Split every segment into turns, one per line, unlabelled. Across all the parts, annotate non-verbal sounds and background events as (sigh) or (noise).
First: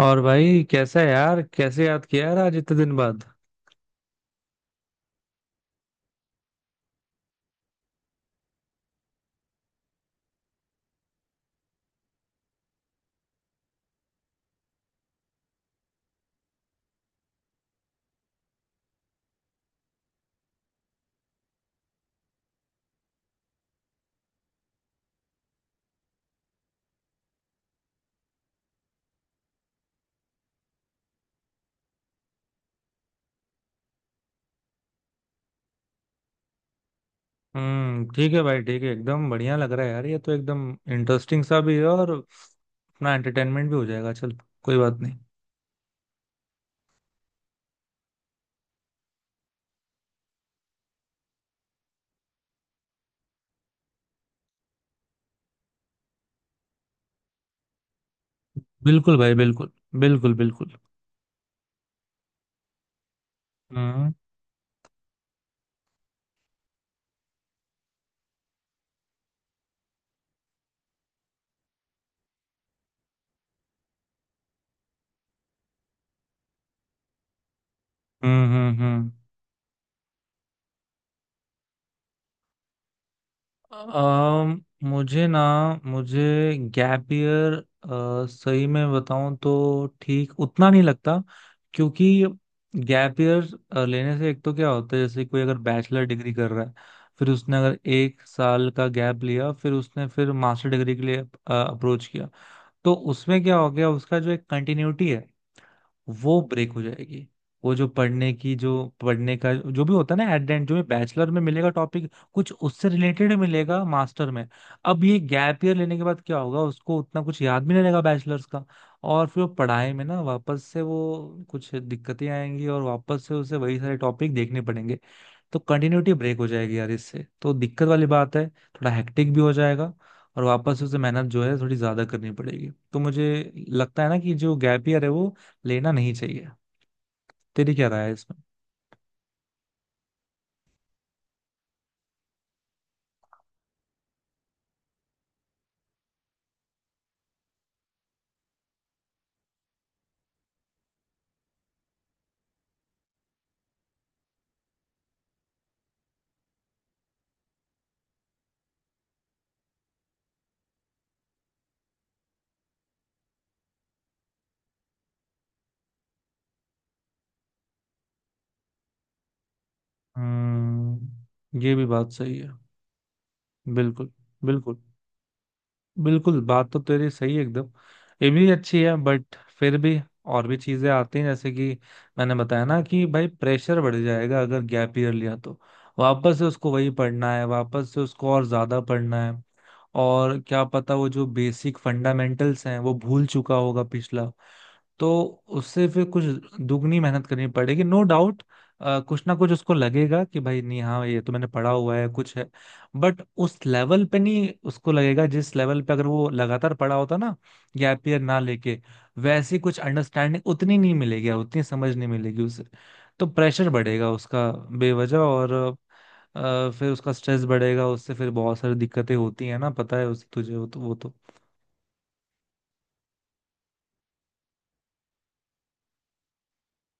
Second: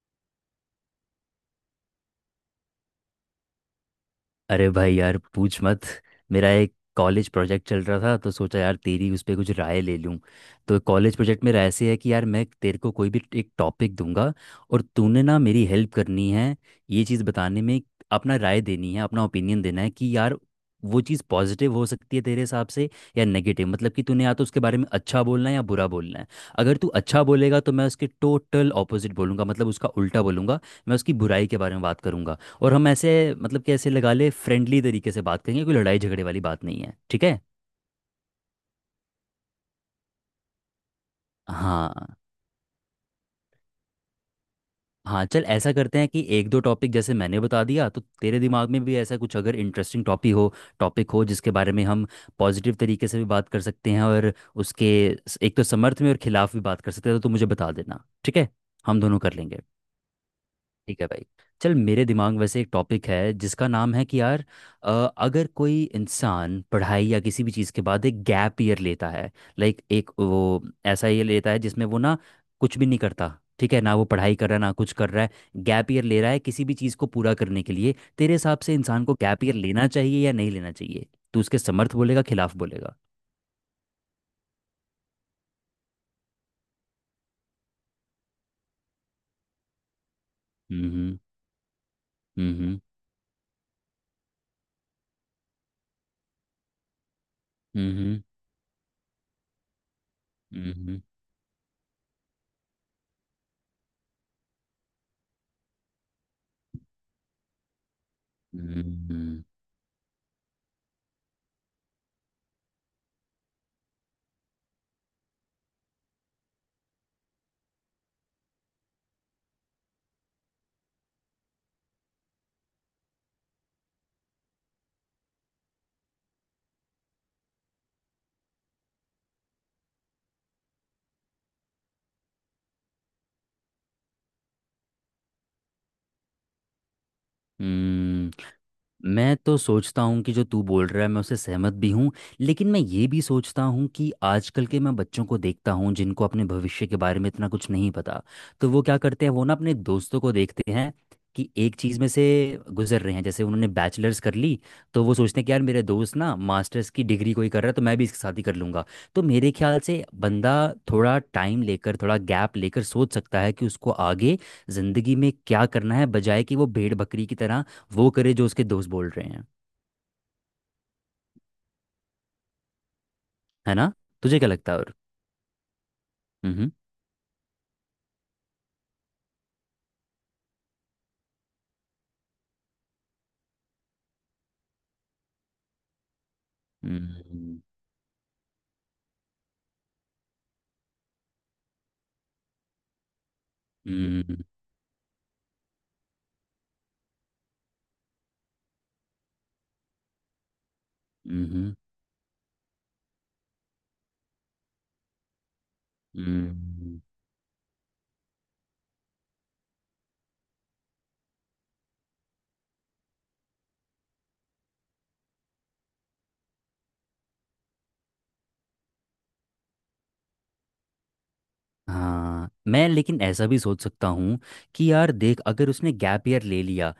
और भाई कैसा है यार? कैसे याद किया यार आज इतने दिन बाद?
अरे भाई यार, पूछ मत। मेरा एक कॉलेज प्रोजेक्ट चल रहा था तो सोचा यार तेरी उस पे कुछ राय ले लूँ। तो कॉलेज प्रोजेक्ट में ऐसे है कि यार, मैं तेरे को कोई भी एक टॉपिक दूंगा और तूने ना मेरी हेल्प करनी है ये चीज़ बताने में। अपना राय देनी है, अपना ओपिनियन देना है कि यार वो चीज़ पॉजिटिव हो सकती है तेरे हिसाब से या नेगेटिव। मतलब कि तूने या तो उसके बारे में अच्छा बोलना है या बुरा बोलना है। अगर तू अच्छा बोलेगा तो मैं उसके टोटल ऑपोजिट बोलूंगा, मतलब उसका उल्टा बोलूंगा। मैं उसकी बुराई के बारे में बात करूंगा। और हम ऐसे, मतलब कि ऐसे लगा ले, फ्रेंडली तरीके से बात करेंगे। कोई लड़ाई झगड़े वाली बात नहीं है, ठीक है?
हम्म, ठीक है भाई ठीक है, एकदम बढ़िया लग रहा है यार, ये तो एकदम इंटरेस्टिंग सा भी है और
हाँ।
अपना एंटरटेनमेंट भी हो जाएगा। चल कोई बात नहीं।
हाँ, चल ऐसा करते हैं कि एक दो टॉपिक जैसे मैंने बता दिया, तो तेरे दिमाग में भी ऐसा कुछ अगर इंटरेस्टिंग टॉपिक हो, टॉपिक हो जिसके बारे में हम पॉजिटिव तरीके से भी बात कर सकते हैं और उसके एक तो समर्थ में और खिलाफ भी बात कर सकते हैं, तो तू मुझे बता देना, ठीक है? हम
बिल्कुल
दोनों कर
भाई
लेंगे।
बिल्कुल। बिल्कुल बिल्कुल।
ठीक है भाई। चल मेरे दिमाग में वैसे एक टॉपिक है जिसका नाम है
हम्म
कि यार, अ, अगर कोई इंसान पढ़ाई या किसी भी चीज़ के बाद एक गैप ईयर लेता है, लाइक एक वो ऐसा ये लेता है जिसमें वो ना कुछ भी नहीं करता। ठीक है? ना वो पढ़ाई कर रहा है, ना कुछ कर रहा है, गैप ईयर ले रहा है किसी भी चीज़ को पूरा करने के लिए। तेरे
हम्म
हिसाब से
हम्म
इंसान
हम्म।
को गैप ईयर लेना चाहिए या नहीं लेना चाहिए? तू उसके समर्थ बोलेगा खिलाफ बोलेगा।
अम, मुझे ना, मुझे गैप ईयर सही में बताऊं तो ठीक उतना नहीं लगता।
हम्म।
क्योंकि
हम्म।
गैप ईयर लेने से एक तो क्या होता है, जैसे कोई अगर बैचलर डिग्री कर रहा है, फिर उसने अगर
हम्म।
एक
हम्म।
साल का गैप लिया, फिर उसने फिर मास्टर
हम्म।
डिग्री
हम्म।
के लिए अप्रोच किया, तो उसमें क्या हो गया, उसका जो एक कंटिन्यूटी है वो ब्रेक हो जाएगी। वो जो पढ़ने की जो
हम्म।
पढ़ने
हम्म,
का जो भी होता है ना एट द एंड, जो बैचलर में मिलेगा टॉपिक कुछ उससे रिलेटेड मिलेगा मास्टर में। अब ये गैप ईयर लेने के बाद क्या होगा, उसको उतना कुछ याद भी नहीं रहेगा बैचलर्स का। और फिर वो पढ़ाई में ना वापस से वो कुछ दिक्कतें आएंगी और वापस से उसे वही सारे टॉपिक देखने पड़ेंगे। तो कंटिन्यूटी ब्रेक हो जाएगी यार, इससे तो दिक्कत वाली बात है, थोड़ा हेक्टिक भी हो जाएगा और वापस से उसे मेहनत जो है थोड़ी ज्यादा करनी पड़ेगी। तो मुझे लगता है ना कि जो गैप ईयर है वो लेना नहीं चाहिए। तेरी क्या राय है
हम्म।
इसमें?
मैं तो सोचता हूँ कि जो तू बोल रहा है मैं उससे सहमत भी हूँ। लेकिन मैं ये भी सोचता हूँ कि आजकल के, मैं बच्चों को देखता हूँ जिनको अपने भविष्य के बारे में इतना कुछ नहीं पता। तो वो क्या करते हैं, वो ना अपने दोस्तों को देखते हैं कि एक चीज़ में से गुजर रहे हैं। जैसे उन्होंने बैचलर्स कर ली तो वो सोचते हैं कि यार मेरे दोस्त ना मास्टर्स की डिग्री कोई कर रहा है, तो मैं भी इसके साथ ही कर लूँगा। तो मेरे ख्याल से बंदा थोड़ा टाइम लेकर, थोड़ा गैप लेकर सोच सकता है कि उसको आगे ज़िंदगी में क्या करना है, बजाय कि वो भेड़ बकरी की तरह वो करे जो उसके दोस्त बोल रहे हैं।
हम्म, ये भी बात सही है।
है ना?
बिल्कुल।
तुझे क्या लगता है
बिल्कुल
और?
बिल्कुल, बात
हम्म।
तो तेरी सही है एकदम, ये भी अच्छी है बट फिर भी और भी चीजें आती हैं, जैसे कि मैंने बताया ना कि भाई प्रेशर बढ़ जाएगा अगर गैप ईयर लिया तो। वापस से उसको वही पढ़ना है,
हम्म।
वापस से उसको और ज्यादा पढ़ना है। और क्या पता वो जो बेसिक फंडामेंटल्स हैं वो भूल चुका होगा
हम्म।
पिछला।
हम्म।
तो उससे फिर कुछ दुगनी मेहनत करनी पड़ेगी, नो डाउट। कुछ ना कुछ उसको लगेगा कि भाई नहीं, हाँ ये तो मैंने पढ़ा
हम्म,
हुआ है कुछ है, बट उस लेवल पे नहीं उसको लगेगा जिस लेवल पे अगर वो
हम्म,
लगातार पढ़ा
हम्म।
होता ना, गैप ईयर ना लेके। वैसी कुछ अंडरस्टैंडिंग उतनी नहीं मिलेगी, उतनी समझ नहीं मिलेगी उसे। तो प्रेशर बढ़ेगा उसका बेवजह, और फिर उसका स्ट्रेस बढ़ेगा, उससे फिर बहुत सारी दिक्कतें होती है ना, पता है उस तुझे, वो तो वो तो।
हाँ, मैं लेकिन ऐसा भी सोच सकता हूँ कि यार देख अगर उसने गैप ईयर ले लिया,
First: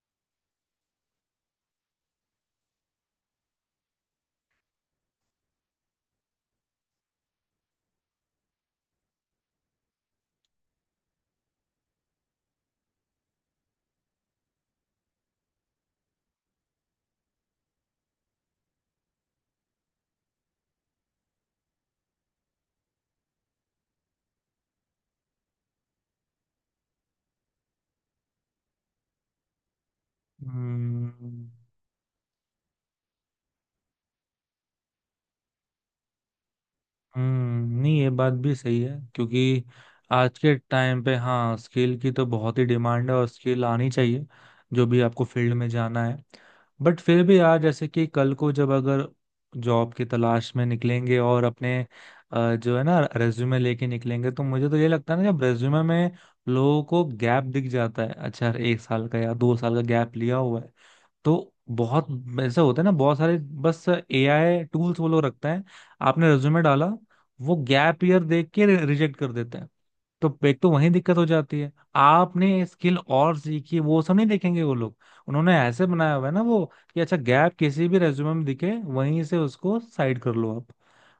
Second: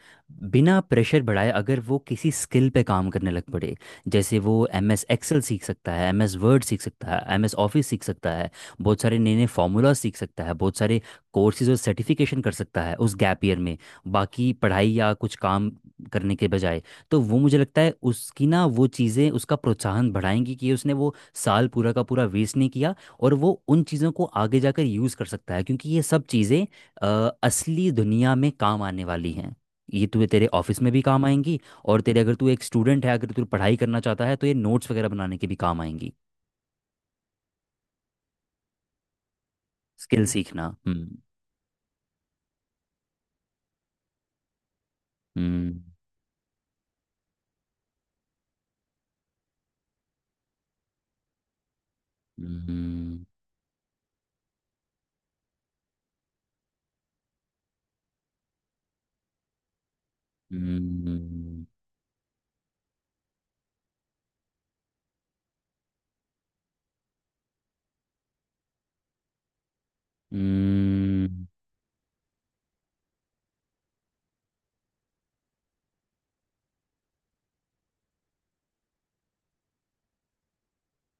बिना प्रेशर बढ़ाए अगर वो किसी स्किल पे काम करने लग पड़े, जैसे वो एम एस एक्सेल सीख सकता है, एम एस वर्ड सीख सकता है, एम एस ऑफिस सीख सकता है, बहुत सारे नए नए फार्मूला सीख सकता है, बहुत सारे कोर्सेज और सर्टिफिकेशन कर सकता है उस गैप ईयर में, बाकी पढ़ाई या कुछ काम करने के बजाय। तो वो मुझे लगता है उसकी ना, वो चीज़ें उसका प्रोत्साहन बढ़ाएंगी कि उसने वो साल पूरा का पूरा वेस्ट नहीं किया। और वो उन चीज़ों को आगे जाकर यूज़ कर सकता है, क्योंकि ये सब चीज़ें असली दुनिया में काम आने वाली हैं। ये तुझे तेरे ऑफिस में भी काम
हम्म
आएंगी। और तेरे, अगर तू एक स्टूडेंट है, अगर तू पढ़ाई करना चाहता है तो ये नोट्स वगैरह बनाने के भी काम आएंगी।
हम्म, नहीं ये बात भी सही है, क्योंकि
स्किल
आज के
सीखना।
टाइम
हम्म।
पे हाँ स्किल की तो बहुत ही डिमांड है और स्किल आनी चाहिए जो भी आपको फील्ड में
हम्म।
जाना है। बट फिर भी यार, जैसे कि कल को जब अगर जॉब की तलाश में निकलेंगे और अपने जो है ना
हम्म।
रेज्यूमे लेके निकलेंगे, तो मुझे तो ये लगता है ना जब रेज्यूमे में लोगों को गैप दिख जाता है, अच्छा यार एक साल का या दो साल का गैप लिया हुआ है, तो
हम्म।
बहुत ऐसा होता है ना, बहुत सारे बस एआई टूल्स वो लोग रखते हैं, आपने रिज्यूमे डाला वो गैप ईयर देख के रिजेक्ट कर देते हैं। तो एक तो वही दिक्कत हो
हम्म,
जाती है, आपने स्किल और सीखी वो सब नहीं देखेंगे वो लोग। उन्होंने ऐसे बनाया हुआ है ना वो, कि अच्छा गैप किसी भी रेज्यूमे में दिखे वहीं से उसको साइड कर लो आप,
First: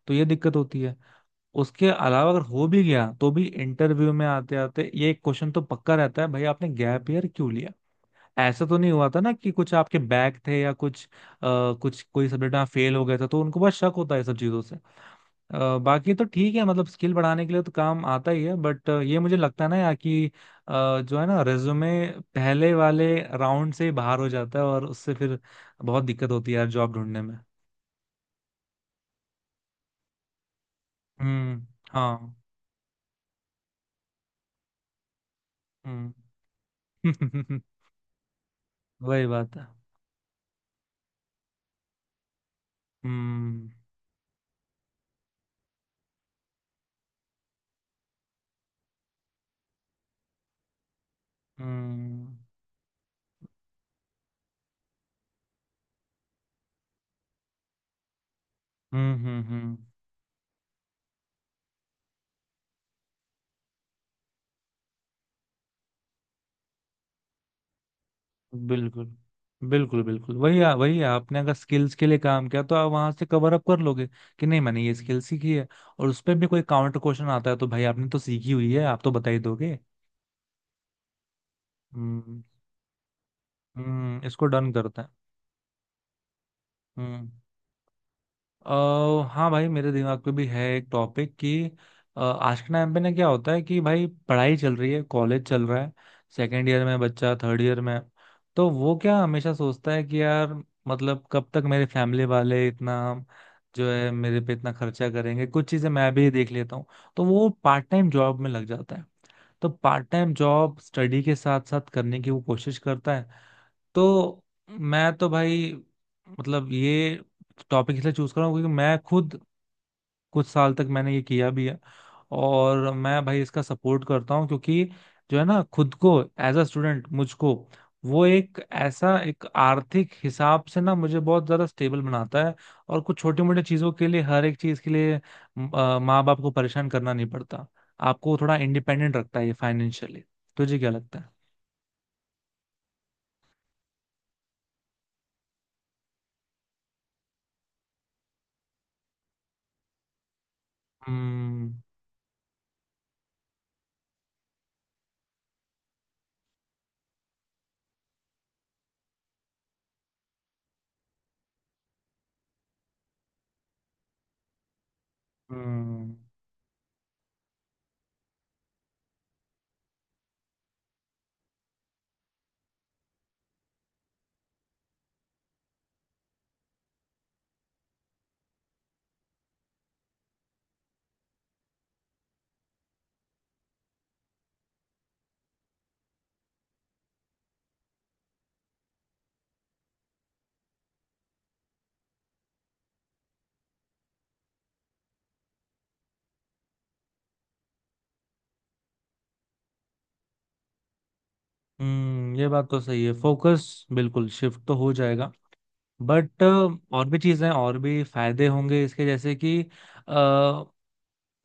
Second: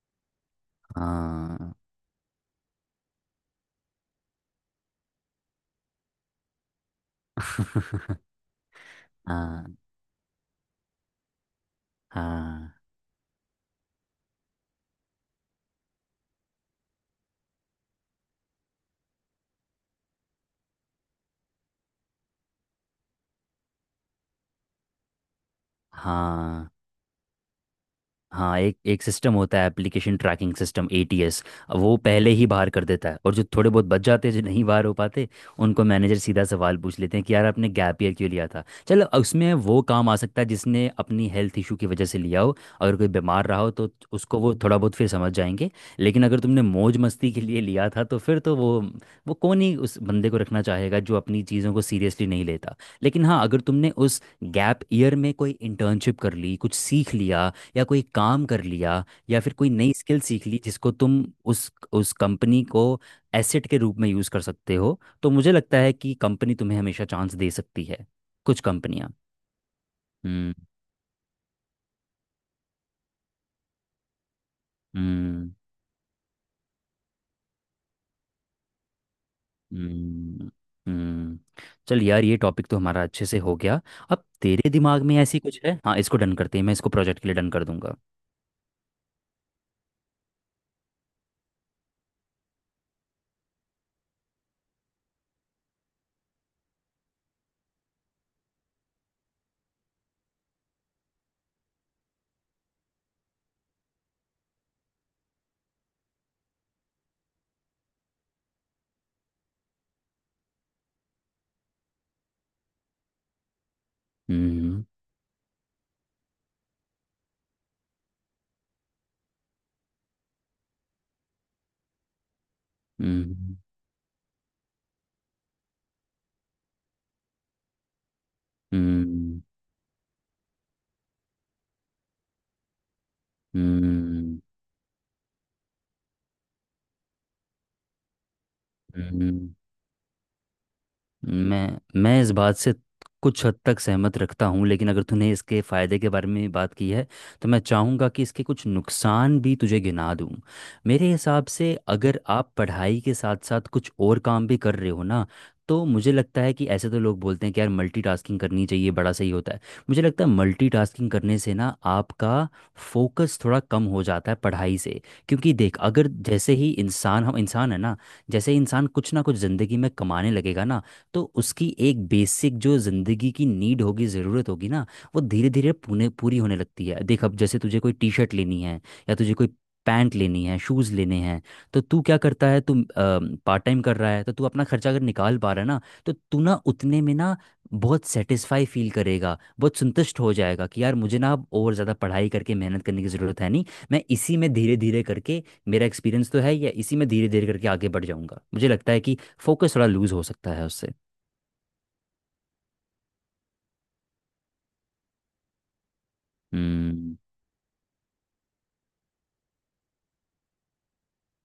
तो ये दिक्कत होती है।
हाँ।
उसके अलावा अगर हो भी गया तो भी इंटरव्यू में आते आते ये एक क्वेश्चन तो पक्का रहता है, भाई आपने गैप ईयर क्यों लिया?
(laughs)
ऐसा तो नहीं हुआ था ना कि कुछ
हाँ।
आपके बैक थे या कुछ कुछ कोई सब्जेक्ट में
हाँ।
फेल हो गए थे? तो उनको बहुत शक होता है ये सब चीजों से। बाकी तो ठीक है, मतलब स्किल बढ़ाने के लिए तो काम आता ही है, बट ये मुझे लगता है ना यार कि जो है ना रेज्यूमे पहले वाले राउंड से ही बाहर हो जाता है, और उससे फिर बहुत दिक्कत होती है यार
हाँ।
जॉब ढूंढने में।
हाँ, एक एक सिस्टम होता है, एप्लीकेशन ट्रैकिंग सिस्टम, एटीएस।
हम्म।
वो पहले
हाँ।
ही बाहर कर देता है। और जो थोड़े बहुत बच जाते हैं, जो नहीं बाहर हो पाते, उनको
हम्म।
मैनेजर सीधा सवाल पूछ लेते हैं कि यार
(laughs)
आपने गैप ईयर क्यों लिया था। चलो,
वही
उसमें
बात है।
वो काम आ सकता है जिसने अपनी हेल्थ इशू की वजह से लिया हो। अगर कोई बीमार रहा
हम्म
हो तो उसको वो थोड़ा बहुत फिर समझ जाएंगे। लेकिन अगर तुमने मौज मस्ती के लिए लिया था तो फिर तो वो कौन ही उस बंदे को रखना चाहेगा जो अपनी चीज़ों को सीरियसली
हम्म
नहीं लेता। लेकिन हाँ, अगर तुमने उस गैप ईयर में कोई इंटर्नशिप कर ली, कुछ सीख लिया, या कोई काम कर लिया, या फिर कोई
हम्म।
नई स्किल सीख ली जिसको तुम उस कंपनी को एसेट के रूप में यूज़ कर सकते हो, तो मुझे लगता है कि कंपनी तुम्हें हमेशा चांस दे सकती है, कुछ
बिल्कुल।
कंपनियां।
बिल्कुल बिल्कुल,
हम्म।
वही वही है, आपने अगर स्किल्स के लिए काम किया तो आप वहां से कवर अप कर लोगे कि नहीं मैंने ये स्किल
हम्म।
सीखी है। और उस पे भी कोई काउंटर क्वेश्चन आता है तो भाई आपने तो सीखी हुई है, आप तो बता ही दोगे।
हम्म। हम्म। चल यार, ये
हम्म।
टॉपिक तो हमारा अच्छे से हो गया। अब
हम्म, इसको डन
तेरे
करते
दिमाग
हैं।
में ऐसी कुछ है? हाँ, इसको डन करते हैं। मैं इसको प्रोजेक्ट
हम्म।
के लिए डन कर दूंगा।
अ हाँ भाई मेरे दिमाग पे भी है एक टॉपिक, कि आज के टाइम पे ना क्या होता है कि भाई पढ़ाई चल रही है, कॉलेज चल रहा है, सेकेंड ईयर में बच्चा, थर्ड ईयर में, तो वो क्या हमेशा सोचता है कि यार मतलब कब तक मेरे फैमिली वाले इतना जो है मेरे पे इतना खर्चा करेंगे, कुछ चीजें मैं भी देख लेता हूँ। तो वो पार्ट टाइम जॉब में लग जाता है, तो पार्ट टाइम जॉब स्टडी के साथ साथ करने की वो कोशिश करता है। तो
हम्म।
मैं तो भाई, मतलब ये टॉपिक इसलिए चूज कर रहा हूँ क्योंकि मैं खुद कुछ साल तक मैंने ये किया भी है। और मैं भाई
हम्म।
इसका सपोर्ट करता हूँ, क्योंकि जो है ना खुद को एज अ स्टूडेंट मुझको, वो एक ऐसा,
हम्म।
एक आर्थिक हिसाब से ना मुझे बहुत ज्यादा स्टेबल बनाता है। और कुछ छोटी मोटी चीजों के लिए,
हम्म।
हर एक चीज के लिए माँ बाप को परेशान करना नहीं पड़ता, आपको थोड़ा
हम्म।
इंडिपेंडेंट रखता है ये, फाइनेंशियली। तुझे क्या लगता है?
मैं इस बात से कुछ हद तक सहमत रखता हूँ, लेकिन अगर तूने इसके फ़ायदे के बारे में बात की है तो मैं चाहूँगा कि इसके कुछ नुकसान भी तुझे गिना दूँ। मेरे हिसाब
हम्म
से अगर आप पढ़ाई के साथ साथ कुछ और काम भी कर रहे हो ना, तो मुझे लगता है कि ऐसे तो लोग बोलते हैं कि यार मल्टीटास्किंग करनी चाहिए, बड़ा सही होता है। मुझे लगता है मल्टीटास्किंग करने से ना आपका फोकस थोड़ा कम हो जाता है पढ़ाई से। क्योंकि देख, अगर
हम्म
जैसे ही इंसान, हम इंसान है ना, जैसे ही इंसान कुछ ना कुछ ज़िंदगी में कमाने लगेगा ना, तो उसकी एक बेसिक जो ज़िंदगी की नीड होगी, ज़रूरत होगी ना, वो धीरे धीरे पूरे पूरी होने लगती है। देख अब, जैसे तुझे कोई टी शर्ट लेनी है, या तुझे कोई पैंट लेनी है, शूज़ लेने हैं, तो तू क्या करता है, तू पार्ट टाइम कर रहा है तो तू अपना खर्चा अगर निकाल पा रहा है ना, तो तू ना उतने में ना बहुत सेटिस्फाई फील करेगा, बहुत संतुष्ट हो जाएगा कि यार, मुझे ना अब और ज़्यादा पढ़ाई करके मेहनत करने की ज़रूरत है नहीं। मैं इसी में धीरे धीरे करके, मेरा एक्सपीरियंस तो है, या इसी में धीरे धीरे करके आगे बढ़ जाऊंगा। मुझे लगता है कि फोकस थोड़ा लूज हो सकता है उससे।
हम्म, ये बात तो सही है, फोकस बिल्कुल शिफ्ट तो हो जाएगा। बट और भी चीजें, और भी फायदे होंगे इसके, जैसे कि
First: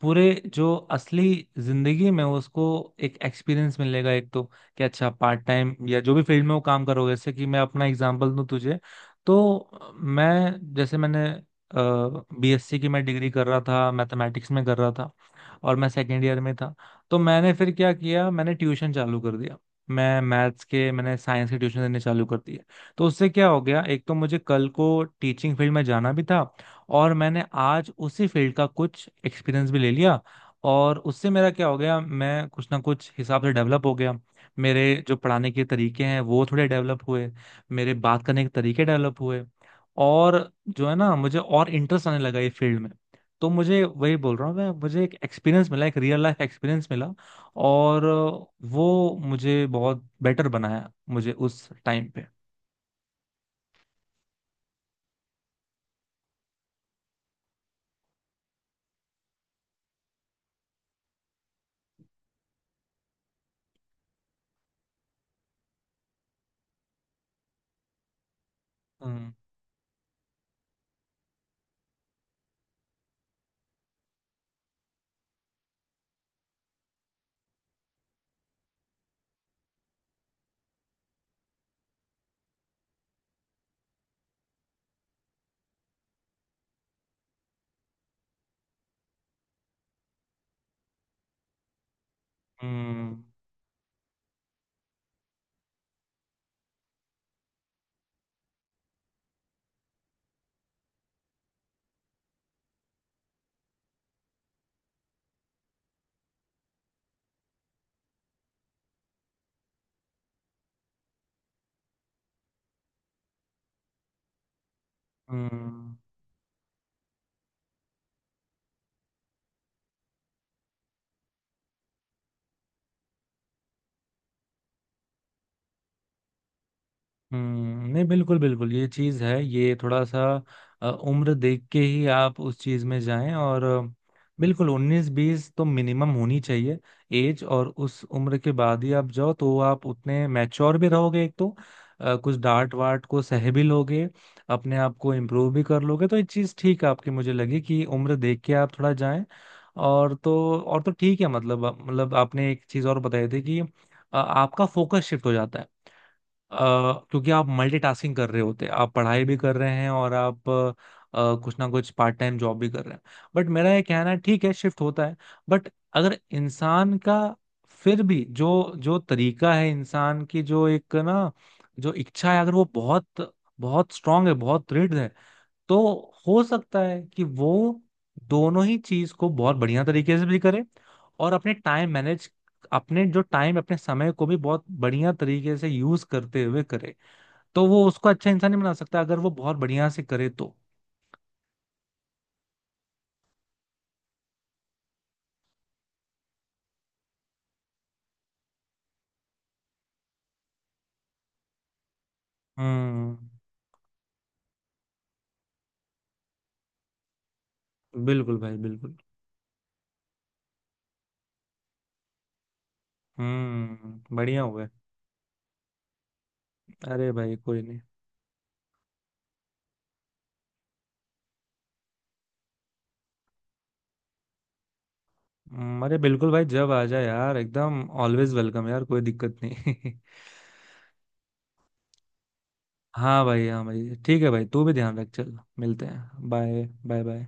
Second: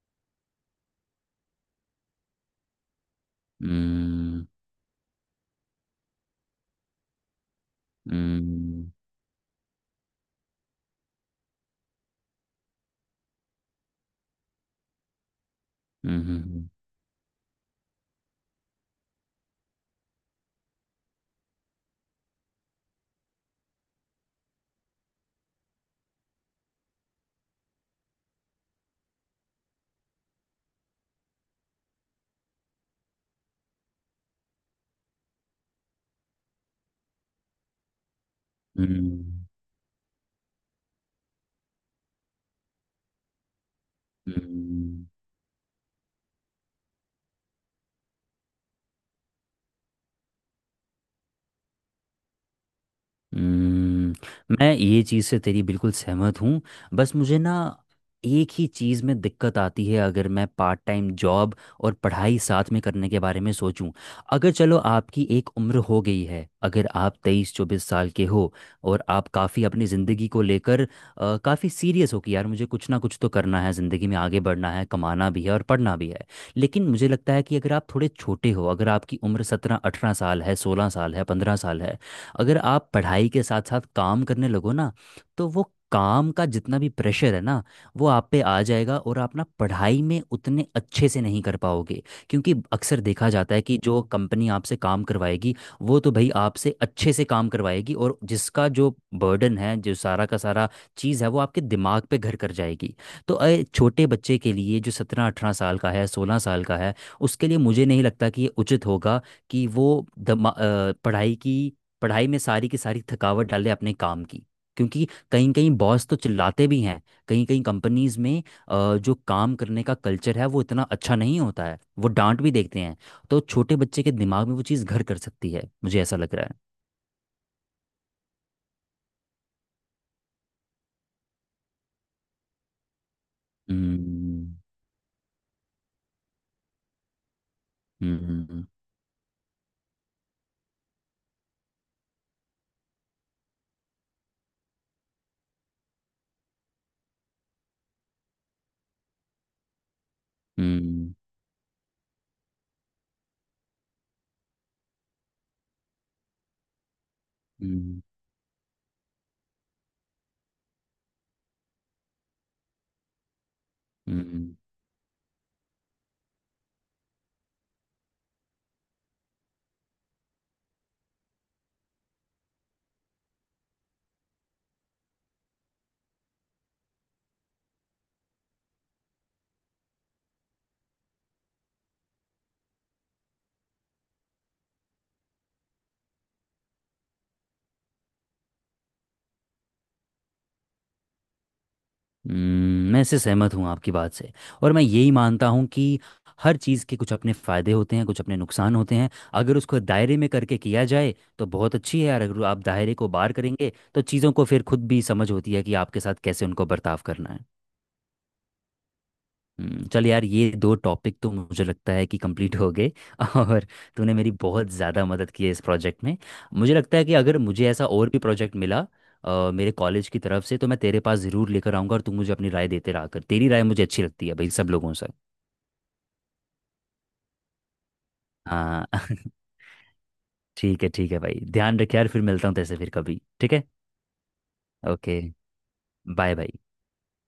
पूरे जो असली जिंदगी में उसको एक एक्सपीरियंस मिलेगा एक तो। कि अच्छा पार्ट टाइम या जो भी फील्ड में वो काम करोगे, जैसे कि मैं अपना एग्जांपल दूं तुझे,
嗯嗯嗯嗯嗯嗯嗯嗯。
तो मैं जैसे मैंने बीएससी की, मैं डिग्री कर रहा था मैथमेटिक्स में कर रहा था, और मैं सेकेंड ईयर में था, तो मैंने फिर क्या किया, मैंने ट्यूशन चालू कर दिया, मैं मैथ्स के, मैंने साइंस के ट्यूशन देने चालू कर दिए। तो उससे क्या हो गया, एक तो मुझे कल को टीचिंग फील्ड में जाना भी था, और मैंने आज उसी फील्ड का कुछ एक्सपीरियंस भी ले लिया। और उससे मेरा क्या हो गया, मैं कुछ ना कुछ हिसाब से डेवलप हो गया। मेरे जो पढ़ाने के तरीके हैं वो थोड़े डेवलप हुए, मेरे बात करने के तरीके डेवलप हुए, और जो है ना मुझे और इंटरेस्ट आने लगा ये फील्ड में। तो मुझे, वही बोल रहा हूँ मैं, मुझे एक एक्सपीरियंस मिला, एक रियल लाइफ एक्सपीरियंस मिला और वो मुझे बहुत बेटर बनाया मुझे उस टाइम पे।
हम्म, मैं ये चीज़ से तेरी बिल्कुल सहमत हूँ। बस मुझे ना एक ही चीज़ में दिक्कत आती है, अगर मैं पार्ट टाइम जॉब और पढ़ाई साथ में करने के बारे में सोचूं। अगर चलो आपकी एक उम्र हो गई है, अगर आप 23-24 साल के हो, और आप
हम्म।
काफ़ी अपनी ज़िंदगी को लेकर काफ़ी सीरियस हो कि यार मुझे कुछ ना कुछ तो करना है, ज़िंदगी में आगे बढ़ना है, कमाना भी है और पढ़ना भी है। लेकिन मुझे लगता है कि अगर आप थोड़े छोटे हो, अगर आपकी उम्र 17-18 साल है, 16 साल है, 15 साल है, अगर आप पढ़ाई के साथ साथ काम करने लगो ना, तो वो काम का जितना भी प्रेशर है ना, वो आप पे आ जाएगा और आप ना पढ़ाई में उतने अच्छे से नहीं कर पाओगे। क्योंकि अक्सर
हम्म
देखा जाता है कि जो कंपनी आपसे काम करवाएगी, वो तो भाई आपसे अच्छे से काम करवाएगी, और जिसका जो बर्डन है, जो सारा का सारा चीज़ है, वो आपके दिमाग पे घर कर जाएगी। तो छोटे बच्चे के लिए जो 17-18 साल का है, 16 साल का है, उसके लिए मुझे नहीं लगता कि ये उचित होगा कि वो पढ़ाई की, पढ़ाई में सारी की सारी थकावट डाले अपने काम की। क्योंकि कहीं कहीं
हम्म।
बॉस तो चिल्लाते भी हैं, कहीं कहीं कंपनीज में जो काम करने का कल्चर है वो इतना अच्छा नहीं होता है, वो डांट भी देखते हैं। तो छोटे बच्चे के दिमाग में वो चीज़ घर कर सकती है, मुझे ऐसा लग रहा है।
हम्म, नहीं बिल्कुल बिल्कुल, ये चीज है, ये थोड़ा सा उम्र देख के ही आप उस चीज में जाएं। और
हम्म।
बिल्कुल 19-20 तो मिनिमम होनी चाहिए एज, और उस
हम्म।
उम्र के
हम्म।
बाद ही आप जाओ तो आप उतने मैच्योर भी रहोगे एक तो। कुछ डांट वाट को सह भी लोगे, अपने आप को इम्प्रूव भी कर लोगे, तो ये चीज ठीक है आपकी, मुझे लगी कि उम्र देख के आप थोड़ा जाएं। और तो
हम्म।
ठीक है मतलब आपने एक चीज और बताई थी कि आपका फोकस शिफ्ट हो जाता है, अ, क्योंकि आप
हम्म,
मल्टीटास्किंग कर रहे होते हैं, आप पढ़ाई भी कर रहे हैं और आप कुछ ना कुछ पार्ट टाइम जॉब भी कर रहे हैं। बट मेरा ये कहना है ठीक है
हम्म,
शिफ्ट होता है, बट अगर इंसान का फिर भी जो जो तरीका है, इंसान की जो एक ना जो इच्छा है अगर वो बहुत बहुत स्ट्रांग है, बहुत दृढ़ है, तो हो सकता है कि वो दोनों ही चीज को बहुत बढ़िया तरीके से भी करे, और अपने टाइम मैनेज, अपने जो टाइम अपने समय को भी बहुत बढ़िया तरीके से यूज करते हुए करे तो वो उसको अच्छा इंसान नहीं बना सकता अगर वो बहुत बढ़िया से करे तो।
मैं इससे सहमत हूँ आपकी बात से। और मैं यही मानता हूँ कि हर चीज़ के कुछ अपने फ़ायदे होते हैं, कुछ अपने नुकसान होते हैं। अगर उसको दायरे में करके किया जाए तो बहुत अच्छी है यार। अगर आप दायरे को
हम्म।
बार करेंगे तो चीज़ों को फिर खुद भी समझ होती है कि आपके साथ कैसे उनको बर्ताव करना है।
बिल्कुल भाई बिल्कुल।
चल यार, ये दो टॉपिक तो मुझे लगता है कि कंप्लीट हो गए। (laughs) और तूने
हम्म,
मेरी
बढ़िया हुआ है।
बहुत ज़्यादा मदद की है इस प्रोजेक्ट में। मुझे लगता है
अरे
कि
भाई
अगर
कोई
मुझे
नहीं।
ऐसा और भी प्रोजेक्ट मिला मेरे कॉलेज की तरफ से, तो मैं तेरे पास ज़रूर लेकर आऊँगा। और तू मुझे अपनी राय देते रहा कर, तेरी राय मुझे अच्छी लगती है भाई, सब लोगों से।
अरे बिल्कुल भाई जब आ जाए यार, एकदम ऑलवेज वेलकम यार,
हाँ।
कोई दिक्कत
(laughs)
नहीं।
ठीक है, ठीक है भाई, ध्यान रख यार, फिर मिलता हूँ तैसे फिर
(laughs)
कभी,
हाँ भाई,
ठीक
हाँ
है?
भाई ठीक है भाई, तू भी ध्यान रख,
ओके।
चल मिलते हैं।
Bye bye.
Bye bye bye.